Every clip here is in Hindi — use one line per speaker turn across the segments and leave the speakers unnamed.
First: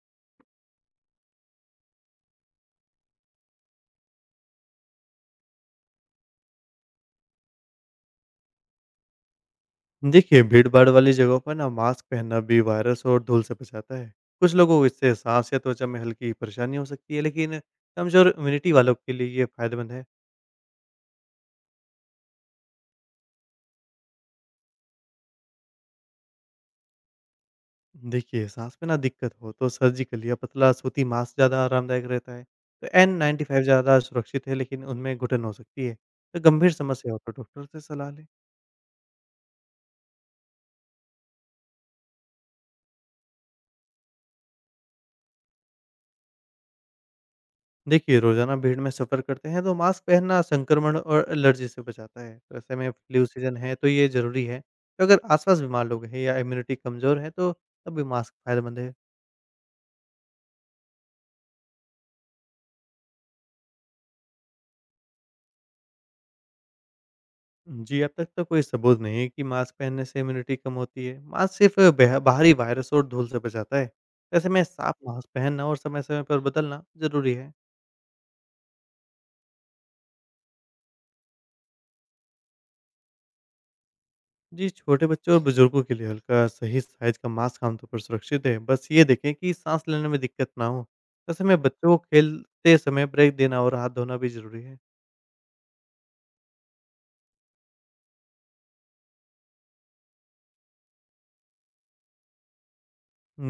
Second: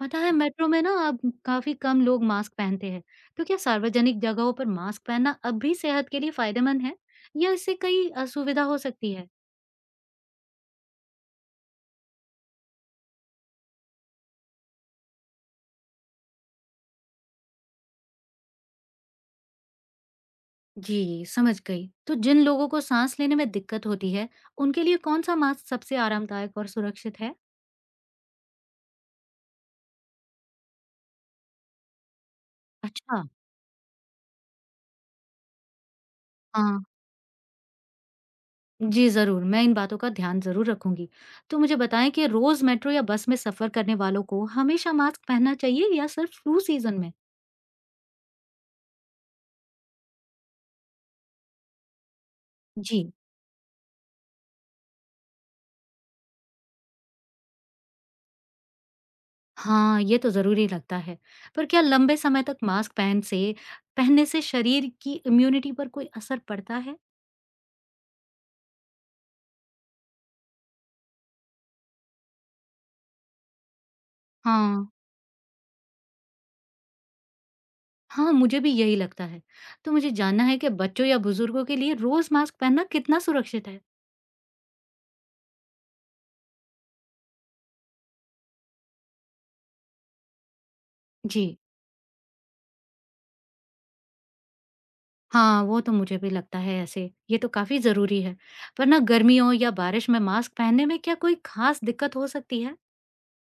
पता है मेट्रो में ना अब काफी कम लोग मास्क पहनते हैं। तो क्या सार्वजनिक जगहों पर मास्क पहनना अब भी सेहत के लिए फायदेमंद है या इससे कई असुविधा हो सकती है?
देखिए, भीड़-भाड़ वाली जगहों पर ना मास्क पहनना भी वायरस और धूल से बचाता है। कुछ लोगों को इससे साँस या त्वचा में हल्की परेशानी हो सकती है, लेकिन कमज़ोर इम्यूनिटी वालों के लिए ये फ़ायदेमंद है।
जी समझ गई। तो जिन लोगों को सांस लेने में दिक्कत होती है उनके लिए कौन सा मास्क सबसे आरामदायक और सुरक्षित है?
देखिए, साँस में ना दिक्कत हो तो सर्जिकल या पतला सूती मास्क ज़्यादा आरामदायक रहता है। तो
अच्छा।
N95 ज़्यादा सुरक्षित है, लेकिन उनमें घुटन हो सकती है। तो गंभीर
हाँ
समस्या हो तो डॉक्टर से सलाह लें।
जी, जरूर मैं इन बातों का ध्यान जरूर रखूंगी। तो मुझे बताएं कि रोज मेट्रो या बस में सफर करने वालों को हमेशा मास्क पहनना चाहिए या सिर्फ फ्लू सीजन में?
देखिए, रोज़ाना भीड़ में सफ़र करते हैं तो मास्क पहनना संक्रमण और एलर्जी से बचाता है। तो ऐसे में
जी।
फ्लू सीज़न है तो ये ज़रूरी है। तो अगर आस-पास बीमार लोग हैं या इम्यूनिटी कमज़ोर है तो तब भी मास्क फ़ायदेमंद है।
हाँ, ये तो ज़रूरी लगता है। पर क्या लंबे समय तक मास्क पहन से पहनने से शरीर की इम्यूनिटी पर कोई असर पड़ता है?
जी, अब तक तो कोई सबूत नहीं है कि मास्क पहनने से इम्यूनिटी कम होती है। मास्क सिर्फ बेह बाहरी वायरस और धूल से बचाता है। तो ऐसे में
हाँ।
साफ मास्क पहनना और समय-समय पर बदलना ज़रूरी है।
हाँ, मुझे भी यही लगता है। तो मुझे जानना है कि बच्चों या बुजुर्गों के लिए रोज़ मास्क पहनना कितना सुरक्षित है?
जी, छोटे बच्चों और बुजुर्गों के लिए हल्का, सही साइज़ का मास्क आमतौर पर सुरक्षित है। बस ये देखें कि सांस लेने में दिक्कत ना हो। ऐसे
जी।
में बच्चों को खेलते समय ब्रेक देना और हाथ धोना भी ज़रूरी है।
हाँ, वो तो मुझे भी लगता है ऐसे। ये तो काफ़ी ज़रूरी है। पर ना गर्मियों या बारिश में मास्क पहनने में क्या कोई ख़ास दिक्कत हो सकती है?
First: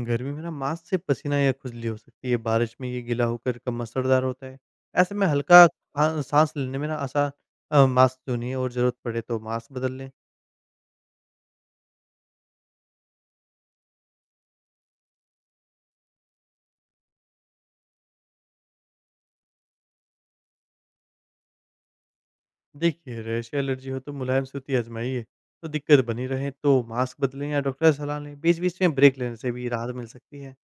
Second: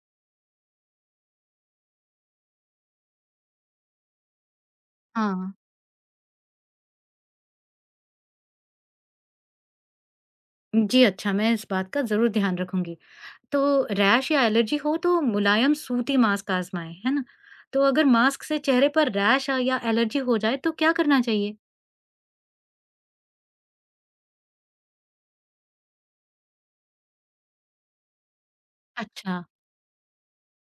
गर्मी में ना मास्क से पसीना या खुजली हो सकती है। बारिश में ये गीला होकर कम असरदार होता है। ऐसे में
हाँ।
हल्का हाँ, साँस लेने में ना आसा अ, मास्क चुनिए और ज़रूरत पड़े तो मास्क बदल लें।
जी अच्छा, मैं इस बात का ज़रूर ध्यान रखूंगी। तो रैश या एलर्जी हो तो मुलायम सूती मास्क आजमाएं, है ना? तो अगर मास्क से चेहरे पर रैश या एलर्जी हो जाए तो क्या करना चाहिए?
देखिए, रैश या एलर्जी हो तो मुलायम सूती आज़माइए, तो दिक्कत बनी रहे तो मास्क बदलें या डॉक्टर से सलाह लें। बीच-बीच में ब्रेक लेने
अच्छा,
से भी राहत मिल सकती है।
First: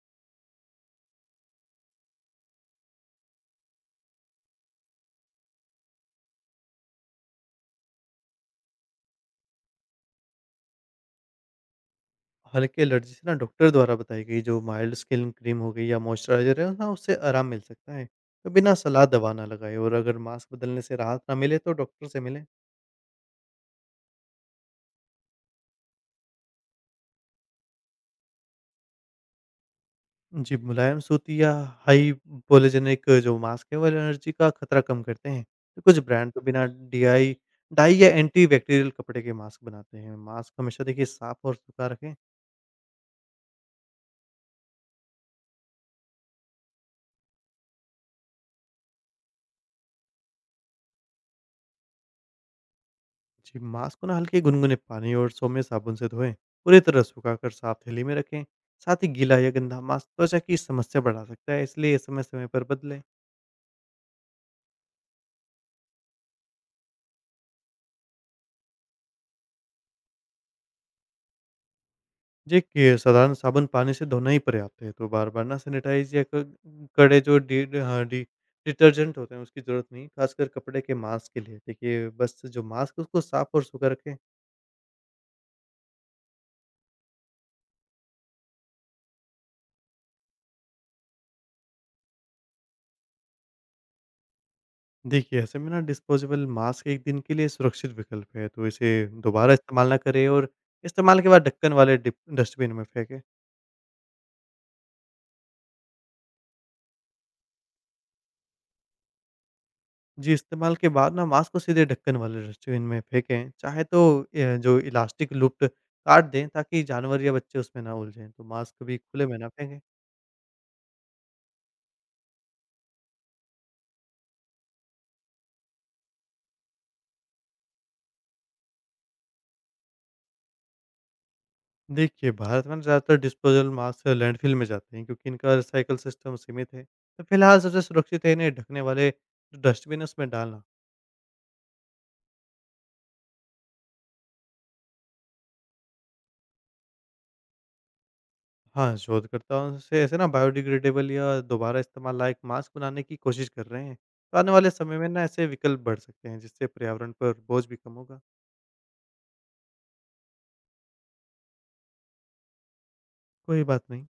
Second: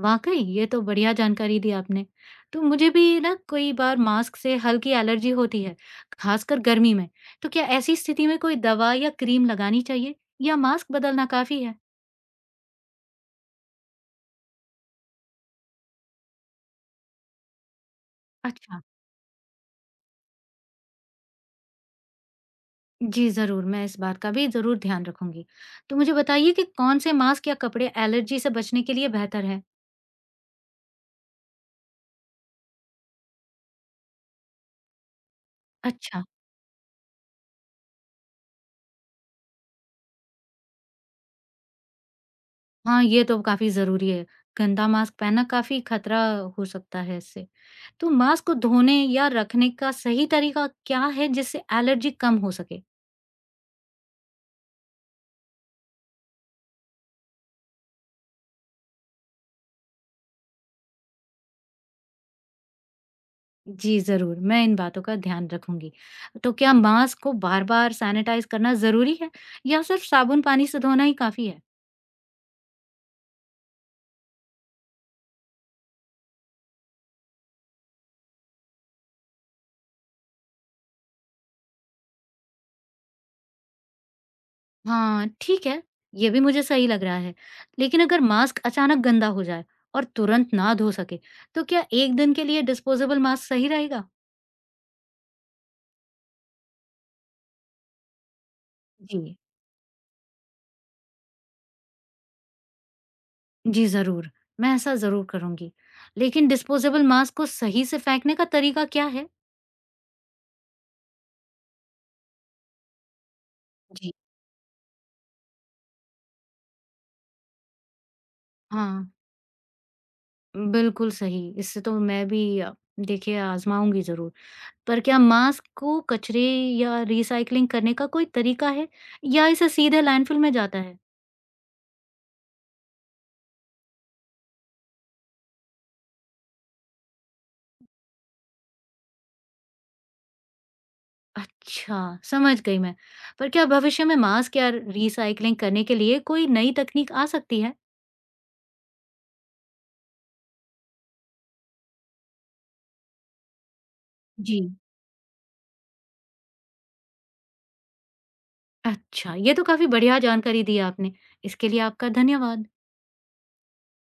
वाकई ये तो बढ़िया जानकारी दी आपने। तो मुझे भी ना कई बार मास्क से हल्की एलर्जी होती है, खासकर गर्मी में। तो क्या ऐसी स्थिति में कोई दवा या क्रीम लगानी चाहिए या मास्क बदलना काफी है?
हल्की एलर्जी से ना डॉक्टर द्वारा बताई गई जो माइल्ड स्किन क्रीम हो गई या मॉइस्चराइज़र है ना उससे आराम मिल सकता है। तो बिना
अच्छा,
सलाह दवा ना लगाएँ और अगर मास्क बदलने से राहत ना मिले तो डॉक्टर से मिलें।
जी जरूर, मैं इस बात का भी जरूर ध्यान रखूंगी। तो मुझे बताइए कि कौन से मास्क या कपड़े एलर्जी से बचने के लिए बेहतर है?
जी, मुलायम सूती या हाइपोअलर्जेनिक जो मास्क है वो एलर्जी का खतरा कम करते हैं। तो कुछ
अच्छा।
ब्रांड तो बिना डीआई डाई या एंटी बैक्टीरियल कपड़े के मास्क बनाते हैं। मास्क हमेशा देखिए साफ और सूखा रखें।
हाँ, ये तो काफ़ी ज़रूरी है। गंदा मास्क पहनना काफ़ी खतरा हो सकता है इससे। तो मास्क को धोने या रखने का सही तरीका क्या है जिससे एलर्जी कम हो सके?
जी, मांस को ना हल्के गुनगुने पानी और सौम्य साबुन से धोएं। पूरी तरह सुखाकर साफ थैली में रखें। साथ ही गीला या गंदा मांस त्वचा की समस्या बढ़ा सकता है, इसलिए समय-समय पर बदलें।
जी, ज़रूर, मैं इन बातों का ध्यान रखूँगी। तो क्या मास्क को बार-बार सैनिटाइज़ करना ज़रूरी है या सिर्फ साबुन पानी से धोना ही काफ़ी है?
जी, के साधारण साबुन पानी से धोना ही पर्याप्त है, तो बार-बार ना सैनिटाइज या क कड़े जो डी हाँ, डी डिटर्जेंट होते हैं, उसकी ज़रूरत नहीं, खासकर कपड़े के मांस के लिए। देखिए, बस जो मांस है, उसको साफ और सूखा रखें।
हाँ, ठीक है, ये भी मुझे सही लग रहा है। लेकिन अगर मास्क अचानक गंदा हो जाए और तुरंत ना धो सके, तो क्या 1 दिन के लिए डिस्पोजेबल मास्क सही रहेगा?
देखिए, ऐसे में ना डिस्पोजेबल मास्क एक दिन के लिए सुरक्षित विकल्प है, तो इसे
जी।
दोबारा इस्तेमाल ना करें और इस्तेमाल के बाद ढक्कन वाले डिप डस्टबिन में फेंकें।
जी, ज़रूर। मैं ऐसा ज़रूर करूँगी। लेकिन डिस्पोज़ेबल मास्क को सही से फेंकने का तरीका क्या है?
जी, इस्तेमाल के बाद ना मास्क को सीधे ढक्कन वाले डस्टबिन में फेंकें।
जी।
जो इलास्टिक लूप्ड काट दें ताकि जानवर या बच्चे उसमें ना उलझें, तो मास्क कभी
हाँ,
खुले में ना फेंकें।
बिल्कुल सही। इससे तो देखिए आज़माऊँगी ज़रूर। पर क्या मास्क को कचरे या रीसाइक्लिंग करने का कोई तरीका है या इसे सीधे लैंडफ़िल में जाता है?
देखिए, भारत में ना ज़्यादातर डिस्पोजेबल मास्क लैंडफिल में जाते हैं क्योंकि इनका रिसाइकल सिस्टम सीमित है। तो फिलहाल सबसे सुरक्षित है इन्हें ढकने वाले जो डस्टबिन है उसमें डालना।
अच्छा, समझ गई मैं। पर क्या भविष्य में मास्क या रीसाइक्लिंग करने के लिए कोई नई तकनीक आ सकती है?
हाँ, शोधकर्ताओं से ऐसे ना बायोडिग्रेडेबल या दोबारा इस्तेमाल लायक मास्क बनाने की कोशिश कर रहे हैं। तो आने
जी।
वाले समय में ना ऐसे विकल्प बढ़ सकते हैं, जिससे पर्यावरण पर बोझ भी कम होगा।
अच्छा, ये तो काफ़ी बढ़िया जानकारी दी आपने। इसके लिए आपका धन्यवाद।
कोई बात नहीं।